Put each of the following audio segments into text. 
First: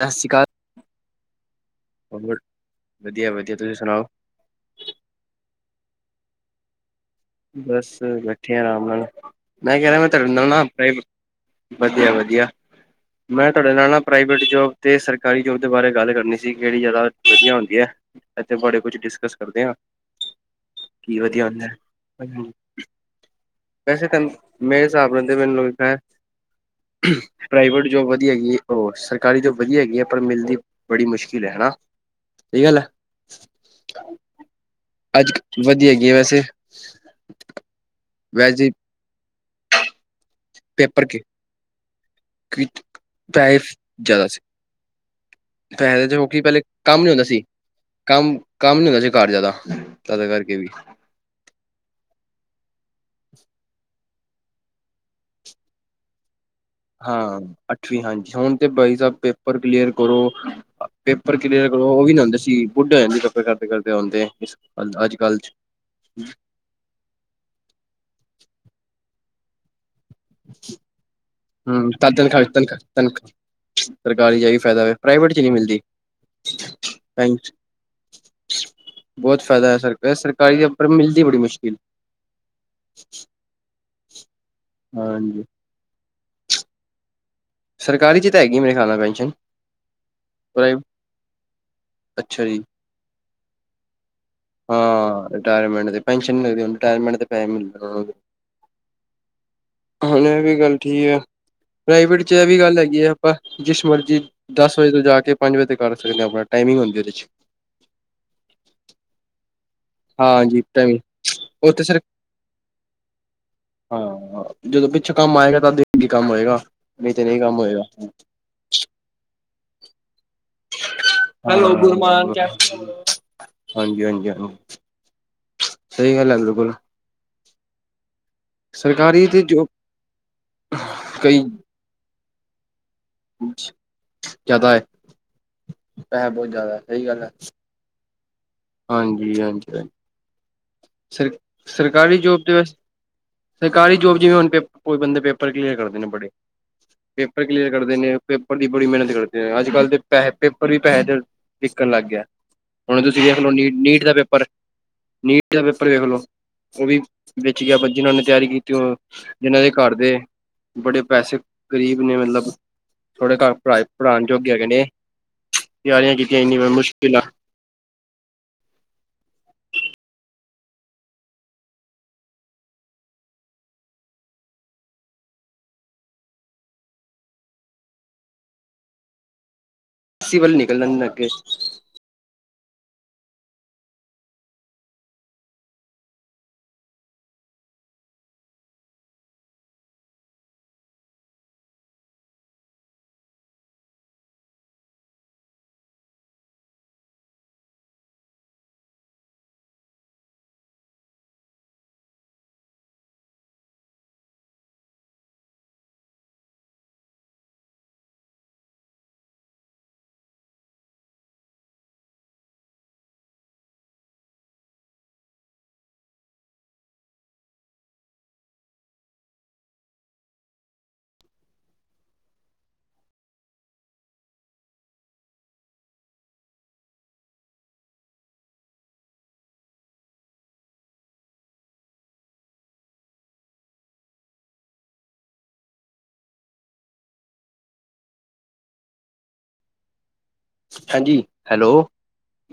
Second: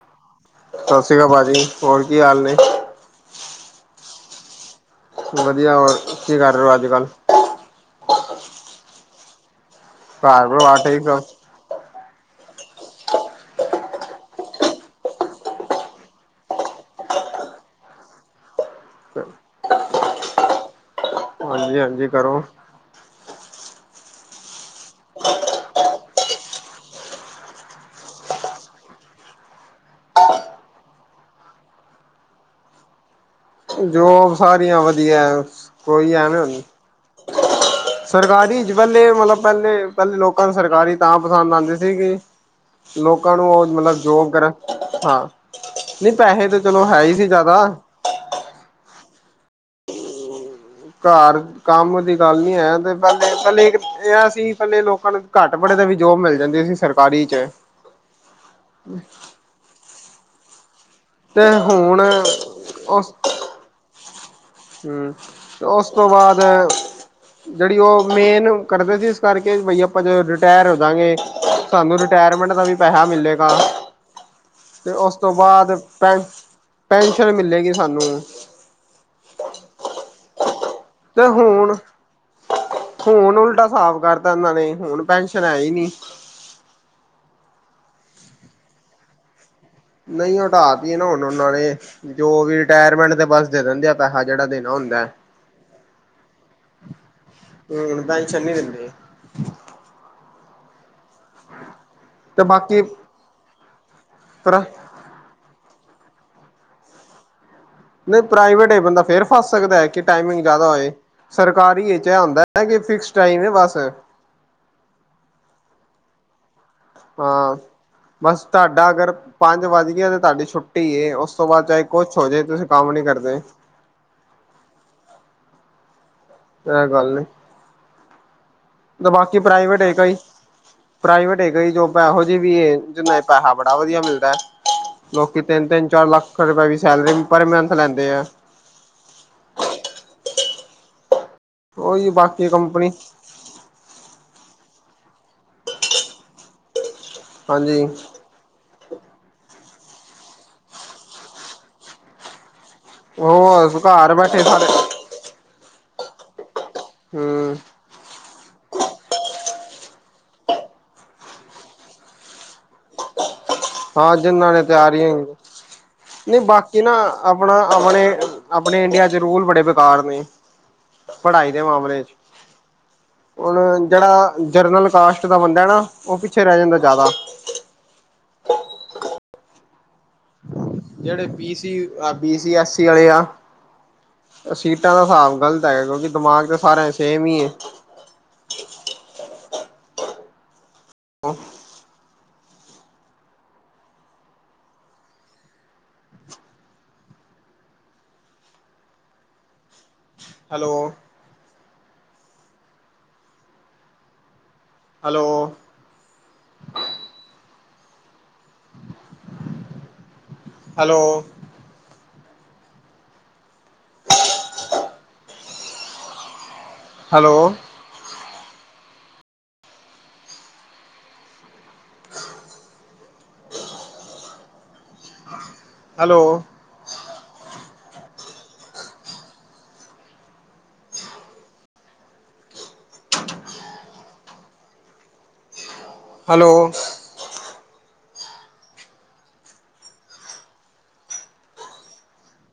ਸਤਿ ਸ਼੍ਰੀ ਅਕਾਲ ਸਤਿ ਸ੍ਰੀ ਅਕਾਲ ਭਾਜੀ, ਹੋਰ ਕੀ ਹਾਲ ਨੇ? ਵਧੀਆ-ਵਧੀਆ, ਤੁਸੀਂ ਸੁਣਾਓ? ਵਧੀਆ, ਹੋਰ ਕੀ ਕਰ ਰਹੇ ਹੋ ਅੱਜ-ਕੱਲ੍ਹ? ਬਸ ਬੈਠੇ ਆ, ਆਰਾਮ ਨਾਲ ਮੈਂ ਕਹਿ ਰਿਹਾ ਮੈਂ ਤੜ ਘਰ ਨਾਲ ਨਾ ਪਰਿਵਾਰ ਠੀਕ ਵਧੀਆ-ਵਧੀਆ। ਮੈਂ ਤੁਹਾਡੇ ਨਾਲ ਨਾ ਪ੍ਰਾਈਵੇਟ ਜੌਬ ਤੇ ਸਰਕਾਰੀ ਜੌਬ ਦੇ ਬਾਰੇ ਗੱਲ ਕਰਨੀ ਸੀ ਕੇੜੀ ਜਾਦਾ ਵਧੀਆ ਹੁੰਦੀ ਹੈ। ਇਥੇ ਬੜੇ ਕੁਛ ਸਭ ਡਿਸਕਸ ਕਰਦੇ ਆਂ ਕੀ ਵਧੀਆ ਹੁੰਦਾ ਹਾਂਜੀ ਹਾਂਜੀ ਕਰੋ ਵੈਸੇ ਤਾ ਮੇਰੇ ਹਿਸਾਬ ਨਾਲ ਮੈਨੂੰ ਪ੍ਰਾਈਵੇਟ ਜੋਬ ਵਧੀਆ ਹੈਗੀ ਐਂ, ਆ ਉਹ ਸਰਕਾਰੀ ਜੋਬ ਵਧੀਆ ਹੈਗੀ ਐ ਪਰ ਮਿਲਦੀ ਬੜੀ ਮੁਸ਼ਕਿਲ ਹੈ ਹੈਨਾ ਸਹੀ ਗੱਲ ਹੈ? ਜੋਬ ਸਾਰੀਆਂ ਅੱਜ ਵਧੀਆ, ਵਧੀਆ ਹੈਗੀ ਕੋਈ ਹੈ ਵੈਸੇ ਐਵੇ [unintelligible] ਸਰਕਾਰੀ ਵੈਸੇ ਚ ਪਹਿਲੇ ਮਤਲਬ ਪਹਿਲੇ ਪਹਿਲੇ ਲੋਕਾਂ ਨੂੰ ਸਰਕਾਰੀ ਪੇਪਰ ਤਾਂ ਕੇ ਪਸੰਦ ਆਦੇ ਸੀਗੇ। ਲੋਕਾਂ ਨੂੰ ਉਹ ਪੈਸੇ ਮਤਲਬ ਜ਼ਿਆਦਾ ਜੋਬ ਸੀ ਕਰਾਦਾ ਹਾਂ। ਨਹੀ ਕਿਉਂਕਿ ਪੈਸੇ ਤਾਂ ਪਹਿਲੇ ਚਲੋ ਹੈ। ਕੰਮ ਨੀ ਹੀ ਹੁੰਦਾ ਈ ਸੀ ਜਿਆਦਾ। ਕੰਮ ਕੰਮ ਨੀ ਹੁੰਦਾ ਸੀ ਘਰ ਜ਼ਿਆਦਾ ਤਦ ਕਰਕੇ ਵੀ ਘਰ ਕੰਮ ਦੀ ਗੱਲ ਨੀ ਐ, ਤੇ ਪਹਿਲੇ [inaudible] ਪਹਿਲੇ ਇਹ ਐ ਸੀ ਪੱਲੇ ਲੋਕਾਂ ਨੂੰ ਘੱਟ ਬੜੇ ਤੇ ਵੀ ਜੋਬ ਮਿਲ ਜਾਂਦੀ ਸੀ। ਸਰਕਾਰੀ ਹਾਂ ਚ ਅੱਠਵੀਂ ਹਾਂਜੀ, ਹੁਣ ਤੇ ਬਾਈ ਸਾਬ ਪੇਪਰ ਕਲੀਅਰ ਕਰੋ ਪੇਪਰ ਤੇ ਕਲੀਅਰ ਕਰੋ, ਹੁਣ ਉਹ ਵੀ ਨੀ ਹੁੰਦੇ ਸੀ। ਬੁੱਢੇ ਹੋ ਉਸ ਜਾਂਦੀ ਕੱਪੇ ਕਰਦੇ-ਕਰਦੇ ਆਉਂਦੇ ਹੂੰ ਤੇ ਉਸ ਤੋਂ ਬਾਅਦ ਜਿਹੜੀ ਉਹ ਮੇਨ ਕਰਦੇ ਸੀ ਇਸ ਕਰਕੇ ਬਈ ਆਪਾਂ ਜੇ ਰਿਟਾਇਰ ਹੋ ਜਾਂਗੇ ਹੂੰ ਸਾਨੂੰ ਤਾਂ ਤਨਖਾਹ ਰਿਟਾਇਰਮੈਂਟ ਦਾ ਵੀ ਤਨਖਾਹ ਪੈਸਾ ਤਨਖਾਹ ਮਿਲੇਗਾ। ਸਰਕਾਰੀ ਚ ਇਹੀ ਫਾਇਦਾ ਤੇ ਉਸ ਪ੍ਰਾਈਵੇਟ ਤੋਂ ਚ ਨਹੀਂ ਬਾਅਦ ਮਿਲਦੀ। ਪੈ ਪੈਨਸ਼ਨ ਮਿਲੇਗੀ ਸਾਨੂੰ। ਬਹੁਤ ਫ਼ਾਇਦਾ ਹੈ ਸਰਕਾਰ ਸਰਕਾਰੀ ਜਾਂ ਤੇ ਹੁਣ ਹੁਣ ਉਲਟਾ ਸਾਬ ਕਰਤਾ ਉਹਨਾਂ ਨੇ ਹੁਣ ਹਾਂਜੀ ਪੈਨਸ਼ਨ ਹੈ ਹੀ ਨੀ। ਸਰਕਾਰੀ ਚ ਤਾਂ ਹੈਗੀ ਮੇਰੇ ਖਿਆਲ ਪੈਨਸ਼ਨ ਨਈ ਹਟਾ ਪ੍ਰਾਈ ਤੀ ਨਾ ਹੁਣ ਉਹਨਾਂ ਨੇ ਜੋ ਅੱਛਾ ਵੀ ਜੀ ਰਿਟਾਇਰਮੈਂਟ ਤੇ ਬਸ ਦੇ ਦਿੰਦੇ ਆ। ਪੈਸਾ ਜਿਹੜਾ ਦੇ ਹਾਂ ਰਿਟਾਇਰਮੈਂਟ ਤੇ ਪੈਨਸ਼ਨ ਮਿਲਦੀ, ਰਿਟਾਇਰਮੈਂਟ ਦੇ ਪੈਸੇ ਮਿਲਦੇ। ਚੰਗੇ ਦਿੰਦੇ ਅ ਹੁਣ ਇਹ ਵੀ ਗੱਲ ਠੀਕ ਆ। ਪ੍ਰਾਈਵੇਟ 'ਚ ਤੇ ਇਹ ਵੀ ਗੱਲ ਬਾਕੀ ਹੈਗੀ ਆ, ਆਪਾਂ ਜਿਸ ਮਰਜ਼ੀ ਪਰ ਦਸ ਵਜੇ ਤੋਂ ਜਾ ਕੇ ਪੰਜ ਵਜੇ ਤੋਂ ਕਰ ਸਕਦੇ ਆ, ਆਪਣਾ ਟਾਈਮਿੰਗ ਹੁੰਦੀ ਉਹਦੇ ਚ। ਨਹੀਂ ਪ੍ਰਾਈਵੇਟ, ਬੰਦਾ ਫੇਰ ਫਸ ਸਕਦਾ ਐ ਕਿ ਟਾਈਮਿੰਗ ਹਾਂਜੀ ਜਿਆਦਾ ਹੋਏ ਟਾਈਮਿੰਗ ਸਰਕਾਰ ਉੱਥੇ ਹੀ ਇਹ ਸਿਰ 'ਚ ਹੁੰਦਾ ਕਿ ਫਿਕਸ ਟਾਈਮ ਹੈ। ਬਸ- ਹਾਂ ਜਦੋਂ ਪਿੱਛੋਂ ਕੰਮ ਆਏਗਾ। ਤਦ ਅੱਗੇ ਕੰਮ ਹੋਏਗਾ। ਨਹੀਂ ਤੇ ਨਹੀਂ ਹਾਂ, ਕੰਮ ਹੋਏਗਾ ਬਸ ਤੁਹਾਡਾ ਅਗਰ ਪੰਜ ਵੱਜ ਗਿਆ ਤੇ ਤੁਹਾਡੀ ਛੁੱ ਟੀਏ ਓਸ ਤੋਂ ਹਾਂ ਬਾਅਦ ਚਾਹੇ ਕੁਛ ਹੋਜੇ, ਤੁਸੀਂ ਕੰਮ ਨੀ ਕਰਦੇ। ਹਾਂਜੀ- ਹਾਂਜੀ ਸਈ ਗੱਲ ਐ, ਬਿ ਇਹ ਗੱਲ ਹੈ। ਸਰਕਾਰੀ ਬਾਕੀ ਤੇ ਜੋ ਪ੍ਰਾਈਵੇਟ ਹੈਗਾ ਈ ਪ੍ਰਾਈਵੇਟ ਕਈ ਹੈਗਾ ਈ ਜੋਬਾ ਐਹੋ ਜੀ ਵੀ ਜਿਵੇਂ ਪੈਸਾ ਬੜਾ ਵਧੀਆ ਮਿਲਦਾ ਹੈ। ਲੋਕੀ ਤਿੰਨ-ਤਿੰਨ ਚਾਰ ਪੈਸਾ ਲੱਖ ਬਹੁਤ ਰੁਪਏ ਜ਼ਿਆਦਾ ਵੀ ਹੈ, ਸੈਲਰੀ ਪਰ ਲੈਂਦੇ ਆ ਹਾਂਜੀ-ਹਾਂਜੀ ਹਾਂ। ਸਰ ਉਹੀ ਸਰਕਾਰੀ ਜੋਬ ਬਾਕੀ ਤੇ ਵੈਸ ਕੰਪਨੀ ਸਰਕਾਰੀ ਜੋਬ ਜਿਵੇਂ ਹੁਣ ਪੇਪ ਕੋਈ ਬੰਦੇ ਪੇਪਰ ਕਲੀਅਰ ਕਰਦੇ ਨੇ, ਬੜੇ ਪੇਪਰ ਕਲੀਅਰ ਹਾਂਜੀ ਕਰਦੇ ਨੇ ਪੇਪਰ ਦੀ ਬੜੀ ਮਿਹਨਤ ਕਰਦੇ ਆ। ਅੱਜਕੱਲ ਦੇ ਪੈਸੇ ਪੇਪਰ ਵੀ ਪੈਸੇ ਦੇ ਦੇਖਣ ਲੱਗ ਗਿਆ। ਹੁਣ ਤੁਸੀਂ ਦੇਖ ਲੋ ਉਹ ਨੀਟ-ਨੀਟ ਦਾ ਘਰ ਬੈਠੇ ਪੇਪਰ ਸਾਰੇ ਨੀਟ ਦਾ ਪੇਪਰ ਵੇਖ ਲਓ ਉਹ ਵੀ ਹੂੰ ਵਿਚ ਗਿਆ। ਜਿਨਾ ਨੇ ਤਿਆਰੀ ਕੀਤੀ ਜਿਨਾਂ ਦੇ ਘਰ ਦੇ ਬੜੇ ਪੈਸੇ ਗਰੀਬ ਨੇ ਮਤਲਬ ਥੋੜੇ ਘਰ ਪੜ ਹਾਂ ਪੜ੍ਹਾਉਣ ਜੋਗੇ ਜਿੰਨਾਂ ਹੈਗੇ ਨੇ, ਤਿਆਰੀਆਂ ਤਿਆਰੀਆਂ ਕੀਤੀਆਂ ਐਨੀ ਮੈਂ ਮੁਸ਼ਕਿਲ ਨਾ। [unintelligible] ਹੁਣ ਆਪਣੇ-ਆਪਣੇ ਇੰਡੀਆ ਚ ਰੂਲ ਬੜੇ ਬੇਕਾਰ ਨੇ। ਪੜ੍ਹਾਈ ਦੇ ਮਾਮਲੇ ਚ ਹੁਣ ਜਿਹੜਾ ਜਰਨਲ ਕਾਸਟ ਦਾ ਬੰਦਾ ਨਾ ਉਹ ਪਿੱਛੇ ਰਹਿ ਜਾਂਦਾ ਜ਼ਿਆਦਾ। ਸਿਵਲ ਨੇ। ਜਿਹੜੇ ਬੀਸੀ, ਆਹ ਬੀ ਸੀ ਐਸਸੀ ਆਲੇ ਆ। ਸੀਟਾਂ ਦਾ ਹਿਸਾਬ ਗ਼ਲਤ ਹੈਗਾ ਕਿਉਂਕਿ ਦਿਮਾਗ ਤੇ ਸਾਰਿਆਂ ਦਾ ਸੇਮ ਹੀ ਏ। [unintelligible] Hello hello. Hello hello hello hello ਹਾਂਜੀ, ਹੈਲੋ,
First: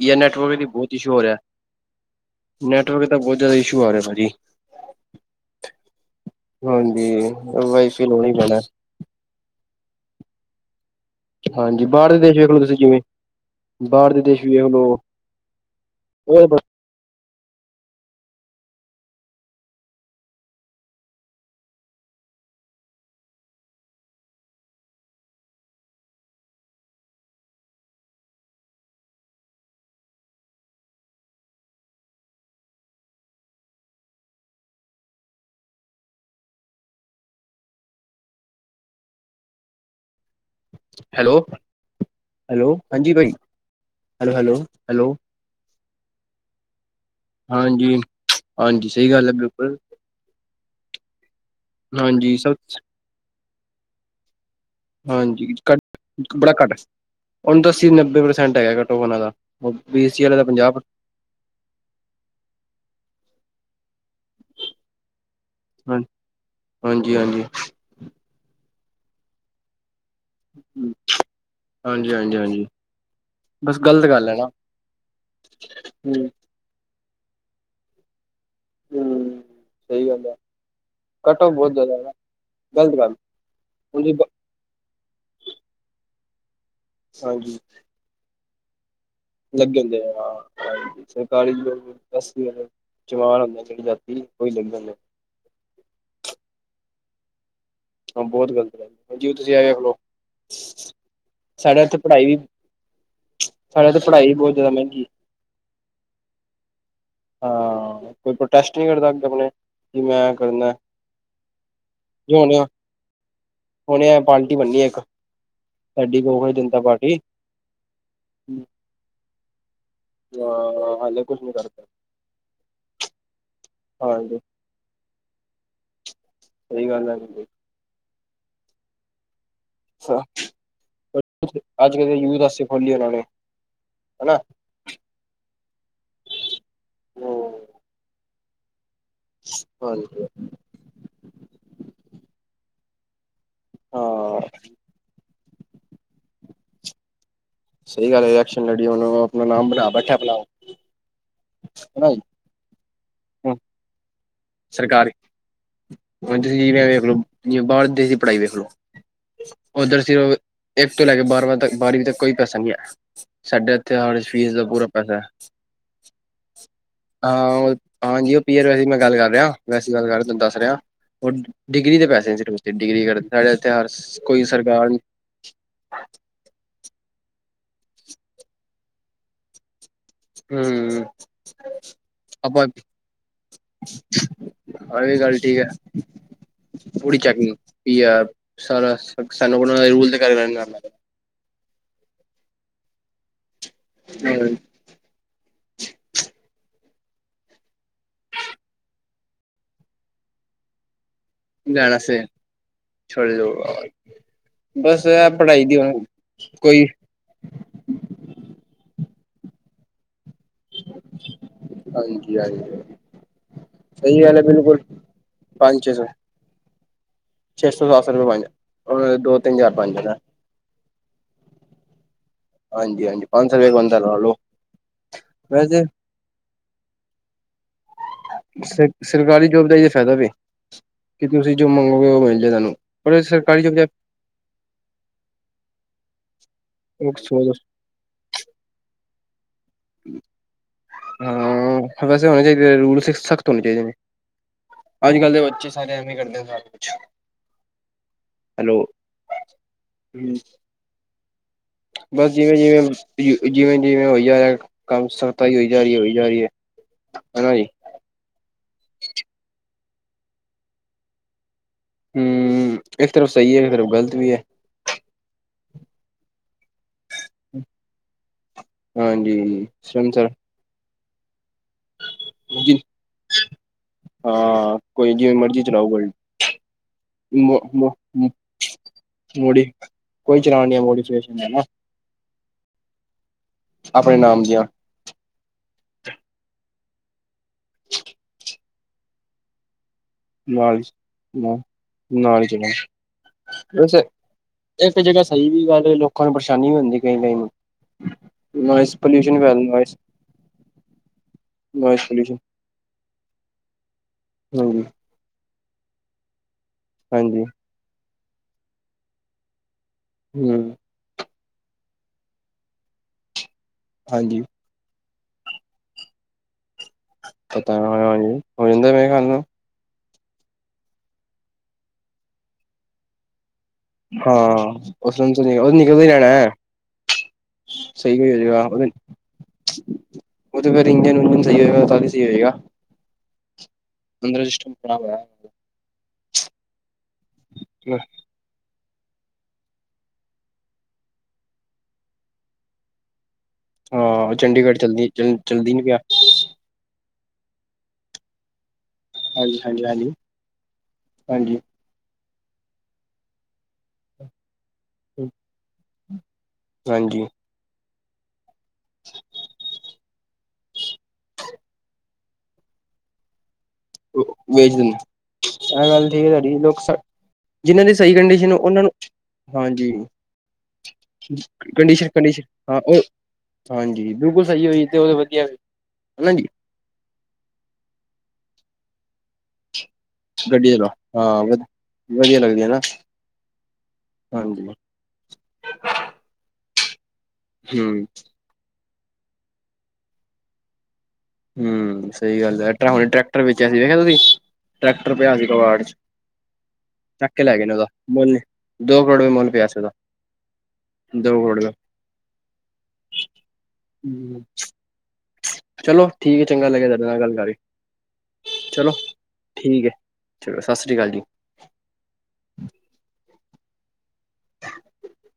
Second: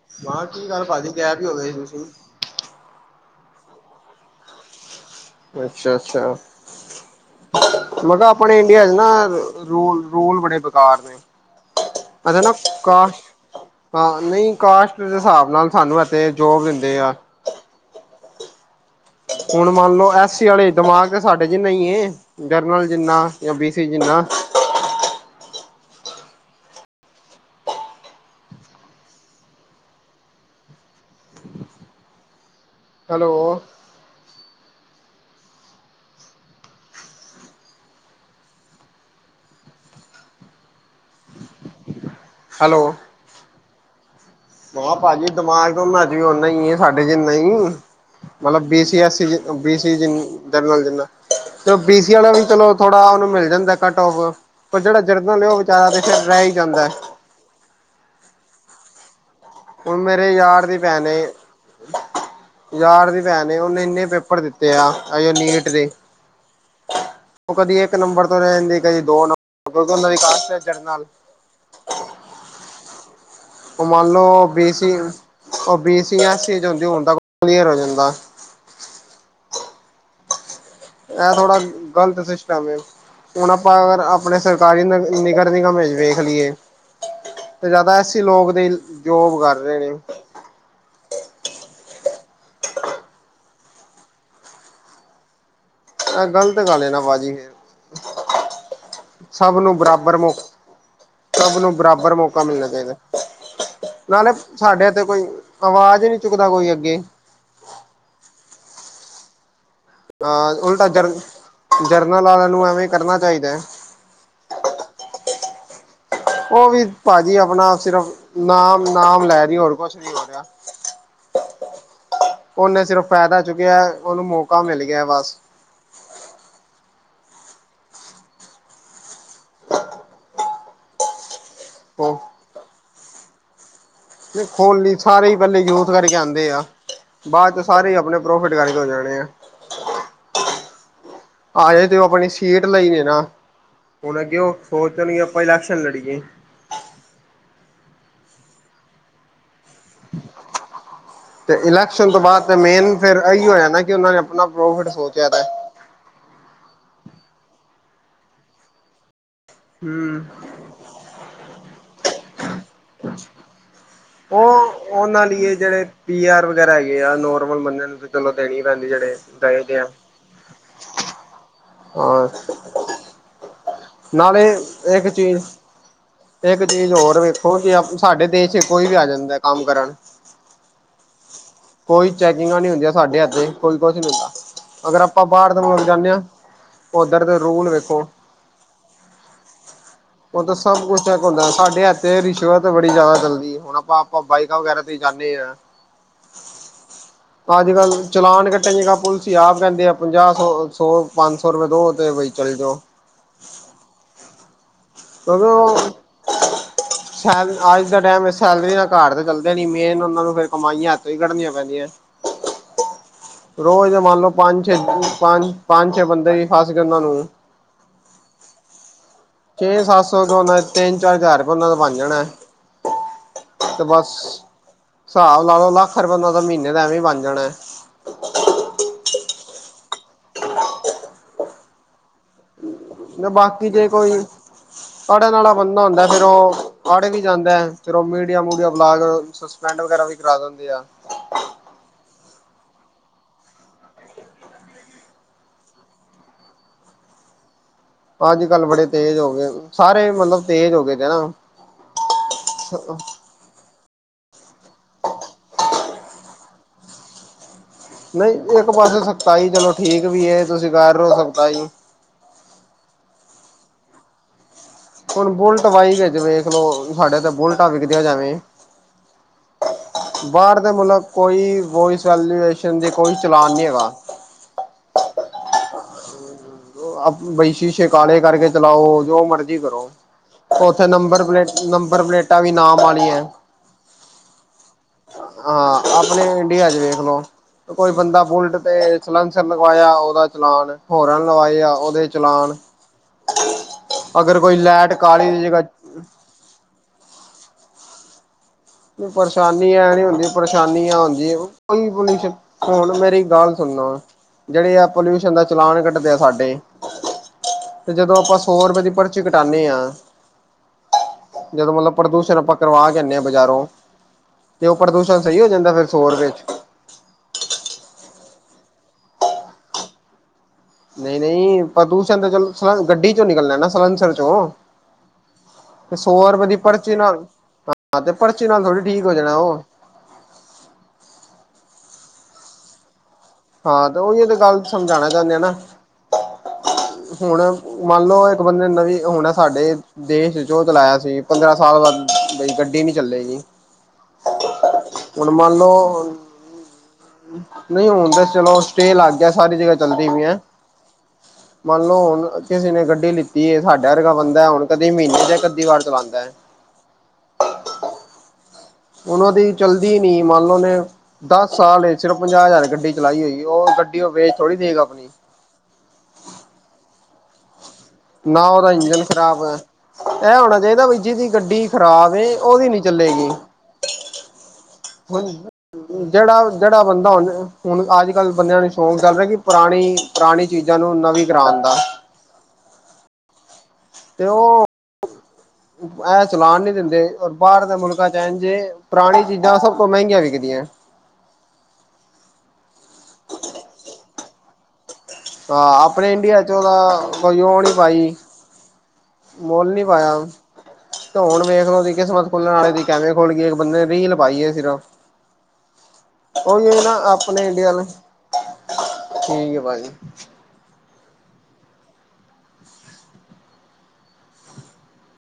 ਯਾਰ ਮਾਂ ਨੈੱਟਵਰਕ ਦੀ ਕੀ ਗੱਲ ਬਹੁਤ ਇਸ਼ੂ ਭਾਜੀ ਹੋ ਰਿਹਾ। ਗੈਪ ਹੀ ਗਏ ਸੀ ਨੈਟਵਰਕ ਦਾ ਬਹੁਤ ਜ਼ਿਆਦਾ ਇਸ਼ੂ ਆ ਰਿਹਾ ਭਾਜੀ। ਅੱਛਾ-ਅੱਛਾ, ਹਾਂਜੀ ਵਾਈਫਾਈ ਮੈਖਾ ਲਾਉਣਾ ਹੀ ਆਪਣੇ ਪੈਣਾ ਇੰਡੀਆ ਨਾ ਰੂਲ ਰੂਲ ਬੜੇ ਬੇਕਾਰ ਨੇ। ਹਾਂਜੀ ਬਾਹਰਲੇ ਦੇਸ਼ ਅੱਛਾ ਵੇਖ ਨਾ ਲੋ ਤੁਸੀਂ ਜਿਵੇਂ ਕਾਸ਼ ਬਾਹਰ ਹਾਂ ਦੇ ਦੇਸ਼ ਨਹੀਂ ਵੀ ਵੇਖ ਲੋ ਕਾਸਟ ਦੇ ਹਿਸਾਬ ਨਾਲ ਸਾਨੂੰ ਇਹ ਤੇ ਉਹ ਜੋਬ ਦਿੰਦੇ ਆ। ਹੁਣ ਮੰਨ ਲਓ ਐਸ ਸੀ ਵਾਲੇ ਦਿਮਾਗ ਸਾਡੇ ਜਿਨਾ ਈ ਏ ਜਨਰਲ ਜਿਨਾ ਜਾਂ ਬੀ ਸੀ ਜਿਨਾ। ਹੈਲੋ ਹੈਲੋ, ਹੈਲੋ ਹਾਂਜੀ ਬਾਈ, ਹੈਲੋ ਹੈਲੋ। ਮੈ ਖਿਆ ਹੈਲੋ ਭਾਜੀ ਦਿਮਾਗ ਤਾਂ ਉਹਨਾਂ ਚ ਵੀ ਉਹਨਾਂ ਈ ਐ, ਸਾਡੇ ਜਿੰਨਾ ਹੀ। ਹਾਂਜੀ ਮਤਲਬ ਬੀ ਹਾਂਜੀ ਸੀ ਸਹੀ ਏਸ ਸੀ ਗੱਲ ਹੈ ਬਿਲਕੁਲ ਬੀ ਸੀ ਜਿਨ ਜਰਨਲ ਜਿੰਨਾ, ਤੇ ਬੀਸੀ ਹਾਂਜੀ ਵਾਲਾ ਵੀ ਸਭ ਚਲੋਂ ਥੋੜਾ ਉਹਨੂੰ ਮਿਲ ਜਾਂਦਾ ਕੱਟ ਔਫ ਉਹ ਜਿਹੜਾ ਜਰਨਲ ਹੈ ਉਹ ਵਿਚਾਰਾ ਤੇ ਫਿਰ ਰਹਿ ਹੀ ਜਾਂਦਾ। ਉਣ ਦੱਸੀ ਨੱਬੇ ਪ੍ਰਸੈਂਟ ਹੈਗਾ ਕਟ ਔਫ ਉਹਨਾਂ ਦਾ। ਹੁਣ ਬੀ ਸੀ ਮੇਰੇ ਵਾਲੇ ਦਾ ਯਾਰ ਪੰਜਾਹ ਦੀਆਂ ਭੈਣ ਏ ਯਾਰ ਦੀ ਭੈਣ ਨੇ ਉਹਨੇ ਇੰਨੇ ਪੇਪਰ ਦਿੱਤੇ ਆ ਅਜੇ ਨੀਟ ਨੀਟ ਦੇ, ਹਾਂਜੀ ਹਾਂਜੀ ਹਾਂਜੀ ਉਹ ਕਦੀ ਇੱਕ ਨੰਬਰ ਤੋਂ ਰਹਿ ਜਾਂਦੀ, ਕਦੀ ਦੋ ਨੰਬਰ ਕਿਉਂਕਿ ਉਹਦਾ ਵੀ ਫਿਰ ਜਰਨਲ ਹਾਂਜੀ ਹਾਂਜੀ ਹਾਂਜੀ। ਬਸ ਉਹ ਗ਼ਲਤ ਮੰਨ ਗੱਲ ਹੈ ਨਾ ਲਓ ਬੀ ਸੀ, ਉਹ ਬੀ ਸੀ ਹਮ ਐ ਸੀ ਚ ਹੁੰਦੀ ਹੁਣ ਤੱਕ ਕਲੀਅਰ ਹੋ ਜਾਂਦਾ। ਹੂੰ, ਸਹੀ ਗੱਲ ਏ। ਇਹ ਥੋੜਾ ਗ਼ਲਤ ਸਿਸਟਮ ਹੈ, ਗ਼ਲਤ ਗੱਲ ਹੁਣ ਆਪਾਂ ਅਗਰ ਹਾਂਜੀ ਆਪਣੇ ਸਿਰ ਤਾਂ ਕੀ ਨ ਨਿਗਰ ਨਿਗਮ ਵੇਖ ਲਈਏ, ਤੇ ਜ਼ਿਆਦਾ ਐਸ ਸੀ ਲੋਕ ਦੇ ਲੱਗੇ ਹੁੰਦੇ ਆ ਹਾਂ। ਹਾਂ ਸਰਕਾਰੀ [unintelligible] ਜਵਾਨ ਹੁੰਦੇ ਜਿਹੜੇ ਜਾਤੀ ਉਹੀ ਲੱਗ ਜਾਂਦੇ। ਇਹ ਗਲਤ ਗੱਲ ਐ ਨਾ ਬਾਜੀ ਐ। ਹਾਂ ਬਹੁਤ ਗ਼ਲਤ ਐ, ਹਾਂਜੀ ਤੁਸੀਂ ਆਗੇ ਨੂੰ ਵੇਖ ਲੋ। ਬਰਾਬਰ ਮੌ ਸਭ ਨੂੰ ਬਰਾਬਰ ਮੌਕਾ ਮਿਲਣਾ ਚਾਹੀਦਾ। ਸਾਡੇ ਤੇ ਪੜ੍ਹਾਈ ਨਾਲੇ ਬਹੁਤ ਜ਼ਿਆਦਾ ਸਾਡੇ ਮਹਿੰਗੀ ਤੇ ਕੋਈ ਆਵਾਜ਼ ਨਹੀਂ ਚੁੱਕਦਾ ਕੋਈ ਅੱਗੇ। ਹਾਂ ਕੋਈ ਪ੍ਰੋਟੈਸਟ ਨਹੀਂ ਕਰਦਾ [unintelligible] ਹਾਂ ਕਰਨਾ ਉਲਟਾ ਜਰ, ਜਰਨਲ ਵਾਲਿਆਂ ਨੂੰ ਐਵੇਂ ਕਰਨਾ ਚਾਹੀਦਾ। ਹੁਣ ਐ ਪਾਲਟੀ ਬਣਨੀ ਐ ਇੱਕ। ਸਾਡੀ ਗੋ ਉਹ ਜਨਤਾ ਵੀ, ਪਾਰਟੀ ਭਾਜੀ ਆਪਣਾ ਸਿਰਫ ਨਾਮ ਨਾਮ ਲੈ ਰਹੀ ਹੋਰ ਕੁੱਛ ਹਾਂ ਹਾਲੇ ਕੁਛ ਨੀ ਕਰ ਪਾ ਉਹਨੇ ਸਿਰਫ ਫਾਇਦਾ ਚੁੱਕਿਆ, ਉਹਨੂੰ ਮੌਕ ਹਾਂਜੀ ਮੌਕਾ ਮਿਲ ਗਿਆ ਬਸ। ਸਹੀ ਗੱਲ ਐ। [unintelligible] ਛਾ ਅੱਜਕੱਲ ਤੇ ਯੂਥ ਆਸਤੇ ਖੋਲੀ ਉਹਨਾਂ ਨੇ। ਹਨਾ ਜੇ ਖੋਲ ਲਈ ਸਾਰੇ ਹੀ ਪਹਿਲੇ ਲੋਸ ਕਰਕੇ ਆਉਂਦੇ ਆ ਬਾਅਦ 'ਚ ਸਾਰੇ ਹੀ ਆਪਣੇ ਪ੍ਰੋਫਿਟ ਕਰਕੇ ਹੋ ਜਾਣੇ ਆ। ਹਾਂਜੀ। ਆਏ ਦੇ ਉਹ ਆਪਣੀ ਸੀਟ ਲਈ ਨੇ ਨਾ, ਹੁਣ ਅੱਗੇ ਹਾਂ ਉਹ ਸੋਚਦੇ ਨੇ ਆਪਾਂ ਫਾਈਨੈਂਸ਼ੀਅਲ ਲੜੀਏ। ਸਹੀ ਗੱਲ, ਇਲੈਕਸ਼ਨ ਲੜੀ ਉਹਨੂੰ ਆਪਣਾ ਨਾਮ ਬਣਾ ਬ ਤੇ ਹਨਾ ਇਲੈਕਸ਼ਨ ਤੋਂ ਬਾਅਦ ਤੇ ਮੇਨ ਫੇਰ ਇਹੀ ਜੀ ਹੋਇਆ ਨਾ। ਕਿ ਉਹਨਾਂ ਨੇ ਆਪਣਾ ਪ੍ਰੋਫਿਟ ਸੋਚਿਆ ਦਾ। ਹਾਂਜੀ ਤੁਸੀਂ ਜਿਵੇਂ ਵੇਖ ਲੋ ਬਾਹਰ ਦੇਸ਼ ਦੀ ਪੜ੍ਹਾਈ ਵੇਖਲੋ। ਉੱਧਰ ਹੂੰ ਸਿਰਫ ਇੱਕ ਤੋਂ ਲੈ ਕੇ ਬਾਰਵਾ ਤੱਕ ਬਾਰਵੀਂ ਤੱਕ ਕੋਈ ਪੈਸਾ ਨਹੀਂ ਲਾਇਆ। ਸਾਡੇ ਇੱਥੇ ਹਰ ਫੀਸ ਦਾ ਉਹ ਪੂਰਾ ਪਤਾ। ਉਹਨਾਂ ਲਈ ਜਿਹੜੇ। ਪੀ ਆਰ ਵਗੈਰਾ ਹੈਗੇ ਆ ਨੋਰਮਲ ਹਾਂ ਬੰਦੇ ਨੂੰ ਚਲੋ ਹਾਂਜੀ ਉਹ ਪੀ ਦੇਣੀ ਏ ਰਾਹੀਂ ਪੈਂਦੀ ਮੈਂ ਗੱਲ ਜਿਹੜੇ ਕਰ ਰਿਹਾ ਗਏ ਦੇ ਆ। ਵੈਸੇ ਗੱਲ ਕਰ ਰਿਹਾ ਤੈਨੂੰ ਦੱਸ ਰਿਹਾ। ਉਹ ਡਿਗਰੀ ਦੇ ਹਾਂ ਪੈਸੇ ਸਿਰਫ ਡਿਗਰੀ ਦੇ ਪੈਸੇ ਸਾਡੇ ਇਥੇ ਹਰ ਕੋਈ ਨਾਲੇ ਸਰਕਾਰ। ਇੱਕ ਚੀਜ਼। ਇੱਕ ਚੀਜ਼ ਹੋਰ ਵੇਖੋ ਜੇ ਸਾਡੇ ਦੇਸ਼ ਚ ਕੋਈ ਵੀ ਆ ਜਾਂਦਾ ਕੰਮ ਕਰਨ। ਹਮ ਕੋਈ ਚੈਕਿੰਗਾਂ ਆਪਾਂ ਨੀ ਹੁੰਦੀਆਂ ਸਾਡੇ ਇੱਥੇ ਕੋਈ ਕੁਛ ਨੀ ਹੁੰਦਾ। ਅਗਰ ਇਹ ਆਪਾਂ ਗੱਲ ਬਾਹਰ ਠੀਕ ਦੇ ਹੈ ਮੁਲਕ ਜਾਂਦੇ ਹਾਂ ਪੂਰੀ ਉਓਧਰ ਦੇ ਚੈਕਿੰਗ ਰੂਲ ਪੀ ਵੇਖੋ। ਆਰ ਸਾਰਾ ਸਾਕਸ ਲੈਵਲ [inaudible] ਉਧਰ ਤਾਂ ਸਭ ਕੁੱਛ ਤ ਹੁੰਦਾ ਸਾਡੇ ਇੱਥੇ ਰਿਸ਼ਵਤ ਬੜੀ ਜ਼ਿਆਦਾ ਚੱਲਦੀ ਹੁਣ ਆਪਾਂ ਆਪਾਂ ਬਾਈਕਾਂ ਵਗੈਰਾ। ਤੇ ਜਾਂਦੇ ਆ। ਤਾਂ ਅੱਜ ਕੱਲ ਚਲਾਨ ਕੱਟਣ ਜਗਾ ਪੁਲਿਸ ਆਪ ਹੀ ਕਹਿੰਦੇ ਆ ਪੰਜਾਹ ਸੌ ਸੌ। ਪੰਜ ਸੌ ਰੁਪਏ ਦਿਓ ਤੇ ਬਈ ਚੱਲ ਜਾਓ। ਛੱਡ ਜਾਓ ਬਸ ਐ ਪੜ੍ਹਾਈ ਦੀ ਕੋਈ। ਸੈ ਅੱਜ ਦੇ ਟਾਈਮ ਸੈਲਰੀ ਦਾ ਘਰ ਤਾਂ ਚੱਲਦੇ ਨੀ ਮੇਨ ਉਹਨਾ ਨੂੰ ਫਿਰ ਕਮਾਈਆਂ। ਸਹੀ ਕੱਢਣੀਆਂ ਪੈਂਦੀਆਂ। ਹਾਂਜੀ ਹਾਂਜੀ ਰੋਜ਼ ਦੇ ਮੰਨ ਸਹੀ ਲਓ ਗੱਲ ਹੈ ਪੰਜ ਛੇ, ਬਿਲਕੁਲ ਪੰਜ ਪੰਜ ਛੇ ਬੰਦੇ ਵੀ ਫਸ ਗਏ ਉਹਨਾਂ ਨੂੰ। ਛੇ ਸੌ ਸਤ ਸੋ ਰੁਪਏ ਬਚ ਜਾਦੇ ਉਹਨਾਂ ਦੇ ਦੋ। ਤਿੰਨ ਹਜ਼ਾਰ ਛੇ ਬਣ ਸੱਤ ਜਾਣਾ ਸੌ ਤੋਂ ਉਹਨਾ ਦੇ ਤਿੰਨ ਚਾਰ ਹਜ਼ਾਰ ਗੁਣਾਂ ਉਹਨਾ ਦਾ ਬਣ ਜਾਣਾ। ਹਾਂਜੀ ਹਾਂਜੀ ਪੰਜ ਸੌ ਰੁਪਏ ਤੇ ਕੁਇੰਟਲ ਬਸ ਲਾ ਲਓ ਹਿਸਾਬ ਲਾ ਲਉ ਵੈਸੇ ਲੱਖ ਰੁਪਈਆ ੳਹਨਾਂ ਦਾ ਮਹੀਨੇ ਦਾ ਐਵੇਂ ਬਣ ਜਾਣਾ। ਸਰ ਸਰਕਾਰੀ ਜੋਬ ਦਾ ਇਹ ਤਾਂ ਫਾਇਦਾ ਵੀ ਕਿ ਤੁਸੀਂ ਜੋ ਮੰਗੋਗੇ ਉਹ ਮਿਲ ਜਾਏ ਤੁਹਾਨੂੰ। ਪਰ ਨਹੀ ਸਰਕਾਰੀ ਬਾਕੀ ਜੋਬ ਜੇ ਕੋਈ ਅੜਨ ਵਾਲਾ ਬੰਦਾ ਹੁੰਦਾ ਫੇਰ ਉਹ ਅੜ ਵੀ ਜਾਂਦਾ। ਫਿਰ ਉਹ ਵੀਡੀਓ ਵੀਡੀਓ ਬਣਾ ਕੇ ਸਸਪੈਂਡ ਵਗੈਰਾ ਵੀ ਕਰਾ ਦਿੰਦੇ ਹਾਂ। ਹਾਂ, ਵੈਸੇ ਹੋਣੇ ਚਾਹੀਦੇ, ਰੂਲਸਜ ਸਖ਼ਤ ਹੋਣੇ ਚਾਹੀਦੇ ਨੇ। ਅੱਜ ਕੱਲ੍ਹ ਦੇ ਬੱਚੇ ਸਾਰੇ ਐਵੇ ਹੀ ਕਰਦੇ ਆ ਸਾਰਾ ਕੁਛ। ਅੱਜ ਕੱਲ੍ਹ ਹੈਲੋ ਬੜੇ ਤੇਜ਼ ਹੋ ਗਏ ਸਾਰੇ ਮਤਲਬ ਤੇਜ਼ ਹੋ ਗਏ ਤੇ ਹਨ ਨਾ। ਬਸ ਜਿਵੇਂ-ਜਿਵੇਂ। ਜਿਵੇਂ ਜਿਵੇਂ ਹੋ ਜਾ ਰਿਹਾ ਕੰਮ ਸਖਤਾਈ ਹੋ ਜਾ ਰਹੀ ਹੈ ਹੋਈ ਜਾ ਰਹੀ ਹੈ ਹਨਾ ਜੀ। ਨਹੀਂ ਇੱਕ ਪਾਸੇ ਸਖਤਾਈ ਚਲੋ ਠੀਕ ਵੀ ਹੈ ਤੁਸੀਂ ਕਹਿ ਰਹੇ ਹੋ ਸਖਤਾਈ। ਹਮ ਇੱਕ ਤਰਫ ਸਹੀ ਹੈ ਇੱਕ ਤਰਫ ਗ਼ਲਤ ਵੀ ਹੈ। ਹੁਣ ਬੁਲਟ ਬਾਈਕ ਵਿੱਚ ਵੇਖਲੋ ਸਾਡੇ ਤਇੱਥੇ ਬੁਲਟਾਂ ਵਿਕਦੀਆਂ ਜਾਵੇ। [unintelligible] ਬਾਹਰ ਦੇ ਮੁਲਕ ਕੋਈ ਵੋਇਸ ਵੈਲੂਏਸ਼ਨ ਜੀ ਦਾ ਕੋਈ ਚਲਾਨ ਨਹੀਂ ਹੈਗਾ। ਹਾਂ ਕੋਈ ਜਿਵੇਂ ਮਰਜ਼ੀ ਚਲਾਓ ਗੱਡੀ। ਬਈ ਸ਼ੀਸੇ ਕਾਲੇ ਕਰਕੇ ਚਲਾਓ ਜੋ ਮਰਜ਼ੀ ਮੋੜੀ ਕਰੋ। ਕੋਈ ਚਲਾਨ ਨੀ ਉੱਥੇ ਨੰਬਰ ਮੋਡੀਫਿਕੇਸ਼ਨ ਪਲੇਟ ਨਾ ਨੰਬਰ ਪਲੇਟਾਂ ਵੀ ਨਾਮ ਵਾਲੀ ਹੈ। ਆਪਣੇ ਨਾਮ ਦੀਆਂ। ਹਾਂ ਆਪਣੇ ਇੰਡੀਆ ਚ ਵੇਖ ਲੋ ਕੋਈ ਬੰਦਾ ਬੁਲਟ। ਤੇ ਸਲਸਰ ਲਗਵਾਇਆ ਉਹਦਾ ਚਲਾਨ ਹੋਰਨ। ਨਾ ਲਵਾਏ ਆ ਉਹਦੇ ਨਾਲ ਹੀ ਚਲਾਨ ਚਲਣਾ ਵੈਸੇ ਅਗਰ ਕੋਈ ਲਾਈਟ ਇੱਕ ਜਗ੍ਹਾ ਕਾਲੀ ਦੀ ਸਹੀ ਵੀ ਜਗ੍ਹਾ ਗੱਲ। ਲੋਕਾਂ ਨੂੰ ਪਰੇਸ਼ਾਨੀ ਵੀ ਹੁੰਦੀ ਕਈ- ਕਈ ਨੂੰ। ਨੋਇਸ ਪੋਲਿਊਸ਼ਨ ਵੈਲ ਪਰੇਸ਼ਾਨੀ ਐ ਨੋਇਸ ਨੀ ਹੁੰਦੀ ਪਰੇਸ਼ਾਨੀ ਆ ਹੁੰਦੀ ਕੋਈ ਨੋਇਸ ਪੁਲਿਸ। ਪੋਲਿਊਸ਼ਨ ਹੁਣ ਮੇਰੀ ਗੱਲ ਸੁਨੋ ਹਾਂਜੀ ਜਿਹੜੇ ਆ ਪੋਲਿਊਸ਼ਨ ਦਾ ਚਲਾਨ ਕੱਟਦੇ ਆ ਸਾਡੇ- ਹਾਂਜੀ। ਤੇ ਜਦੋਂ ਆਪਾਂ ਸੌ ਰੁਪਏ ਦੀ ਪਰਚੀ ਕਟਾਨੇ ਆ। ਹੂੰ। ਜਦੋਂ ਮਤਲਬ ਪ੍ਰਦੂਸ਼ਣ ਆਪਾਂ ਕਰਵਾ ਕੇ ਆਨੇ ਆ ਬਾਜ਼ਾਰੋਂ ਹਾਂਜੀ। ਤੇ ਉਹ ਪ੍ਰਦੂਸ਼ਣ ਸਹੀ ਹੋ ਜਾਂਦਾ ਫਿਰ ਸੋ ਰਪਏ ਵਿੱਚ? ਪਤਾ ਨਾ ਨਾ ਜੀ ਹੋ ਜਾਂਦਾ ਮੇਰੇ ਖਿਆਲ ਨਾਲ। ਨਹੀਂ ਨਹੀਂ ਪ੍ਰਦੂਸ਼ਣ ਤਾਂ ਚਲੋ ਸਨ, ਗੱਡੀ ਇਥੋਂ ਨਿਕਲਣਾ ਨਾ ਸਲੰਸਰ ਚੋਂ, ਹਾਂ ਉਸ ਤੋਂ ਉਹ ਤੇ ਨਿਕਲਦਾ ਹੀ ਸੌ ਰਹਿਣਾ ਰੁਪਏ ਹੈ ਦੀ ਪਰਚੀ ਨਾ ਹਾਂ ਤੇ ਸਹੀ ਕੋਈ ਹੋ ਪਰਚੀ ਨਾਲ ਜਾਏਗਾ ਥੋੜ੍ਹੀ ਉਹਦੇ ਠੀਕ ਹੋ ਜਾਣਾ ਉਹ ਉਹ ਫਿਰ ਇੰਜਨ ਉੰਜਨ ਸਹੀ ਹੋਏਗਾ ਤਾਂ ਹੀ ਸਹੀ ਹੋਏਗਾ। ਹਾਂ ਤੇ ਉਹੀਓ ਤੇ ਅੰਦਰ ਗੱਲ ਸਿਸਟਮ ਖਰਾਬ ਸਮਝਾਉਣਾ ਹੋਇਆ ਚਾਹੁੰਦੇ ਆ ਨਾ। ਹੁਣ ਮੰਨ ਲਓ ਇੱਕ ਬੰਦੇ ਨਵੀ ਵੀ ਹੁਣ ਆ ਸਾਡੇ ਦੇਸ਼ ਚ ਉਹ ਚਲਾਇਆ ਸੀ, ਪੰਦਰਾਂ ਸਾਲ ਬਾਅਦ ਬਈ ਗੱਡੀ ਨੀ ਚੱਲੇਗੀ। ਹਾਂ ਚੰਡੀਗੜ੍ਹ ਚੱਲਦੀ ਚ ਹੁਣ ਮੰਨ ਚੱਲਦੀ ਨੀ ਪਿਆ ਲਓ ਨਹੀਂ ਹੁਣ ਤਾਂ ਚਲੋ ਸਟੇਅ ਲੱਗ ਗਿਆ ਸਾਰੀ ਜਗ੍ਹਾ ਚੱਲਦੀ ਵੀ ਹੈ ਹਾਂਜੀ-ਹਾਂਜੀ-ਹਾਂਜੀ-ਹਾਂਜੀ। ਮੰਨ ਲਓ ਹੁਣ ਕਿਸੇ ਨੇ ਗੱਡੀ ਲਿੱਤੀ ਹੈ ਸਾਡਾ ਵਰਗਾ ਬੰਦਾ ਹੁਣ ਕਦੀ ਮਹੀਨੇ ਤੇ ਕੱੀ ਵਾਰ ਚਲਾਉਦਾ ਹੈ। ਹਾਂਜੀ। ਉਹਨਾਂ ਦੀ ਚਲਦੀ ਨੀ, ਮੰਨ ਲਓ ੳਹਨੇ ਦਸ ਸਾਲ 'ਚ ਸਿਰਫ ਪੰਜਾਹ ਹਜ਼ਾਰ ਗੱਡੀ ਚਲਾਈ ਹੋਈ ਏ। ਉਹ ਗੱ ਵੇਚ ਦਿੰਦੇ ਇਹ ਗੱਲ ਠੀਕ ਹੈ ਤੁਹਾਡੀ ਲੋਕ ਜਿਹਨਾਂ ਨੇ ਨਾ ਉਹਦਾ ਇੰਜਨ ਖ਼ਰਾਬ ਐ। ਏਹ ਹੋਣਾ ਚਾਹੀਦਾ ਬੀ ਜਿਹਦੀ ਗੱਡੀ ਕੰਡੀਸ਼ਨ ਖਰਾਬ ਏ ਕੰਡੀਸ਼ਨ ਉਹਦੀ ਨੀ ਹਾਂ ਉਹ ਚਲੇੇਗੀ। ਹਾਂਜੀ, ਬਿਲਕੁਲ ਸਹੀ ਹੋਈ ਤੇ ਓਹਦੇ ਵਿੱਚ ਆ ਜਿਹੜਾ ਜਿਹੜਾ ਬੰਦਾ ਹ ਹੁਣ ਅੱਜ ਕੱਲ੍ਹ ਬੰਦਿਆਂ ਨੂੰ ਸ਼ੌਂਕ ਚੱਲ ਰਿਹਾ ਕਿ ਪੁਰਾਣੀ ਪੁਰਾਣੀ ਗੱਡੀ ਚੀਜ਼ਾਂ ਚਲਾ ਨੂੰ ਨਵੀਂ ਹਾਂ ਕਰਾਉਣ ਵਧ ਦਾ। ਵਧੀਆ ਲੱਗਦੀ ਹੈ ਨਾ। ਤੇ ਉਹ ਹਾਂਜੀ ਐ ਚਲਾਨ ਨੀ ਦਿੰਦੇ ਔਰ ਬਾਹਰ ਦੇ ਹਮ ਮੁਲਕਾਂ ਚ ਐਜ ਏ ਪੁਰਾਣੀ ਚੀਜ਼ਾਂ ਸਭ ਤੋਂ ਮਹਿੰਗੀਆਂ ਵਿਕਦੀਆਂ। ਹੂੰ, ਸਹੀ ਗੱਲ ਐਟਰਾ ਹੁਣ ਟਰੈਕਟਰ ਵੇਚਿਆ ਸੀਗਾ ਨਾ ਤੁਸੀਂ? ਟਰੈਕਟਰ ਪਿਆ ਸੀ ਹਾਂ ਕਵਾੜ 'ਚ, ਆਪਣੇ ਇੰਡੀਆ ਚ ਉਹਦਾ ਚੱਕ ਕੋਈ ਕੇ ਲੈ ਗਏ ਨੇ ਉਹਦਾ, ਮਾਂਨਨੇ ਦੋ ਕਰੋੜ ਮੁੱਲ ਪਿਆ ਮੋਲ ਸੀ ਨਹੀਂ ਉਹਦਾ ਪਾਇਆ। ਤੇ ਦੋ ਹੁਣ ਕਰੋੜ ਵੇਖ ਦਾ ਲੋ ਉਹਦੀ ਕਿਸਮਤ ਖੁਲਣ ਆਲੇ ਦੀ ਕੈਮੇ ਖੋਲ ਗਈ ਏ ਇੱਕ ਬੰਦੇ ਦੀ ਲਵਾਈਏ ਸਿਰਫ ਚਲੋ ਠੀ ਠੀਕ ਹੈ ਚੰਗਾ ਉਹੀ ਲੱਗਿਆ ਨਾ ਤੁਹਾਡੇ ਨਾਲ ਗੱਲ ਆਪਣੇ ਕਰਕੇ, ਇੰਡੀਆ ਵਾਲੇ, ਚਲੋ ਹੈ ਠੀਕ ਐ, ਭਾਜੀ ਚਲੋ ਸਤਿ ਸ਼੍ਰੀ ਅਕਾਲ ਜੀ।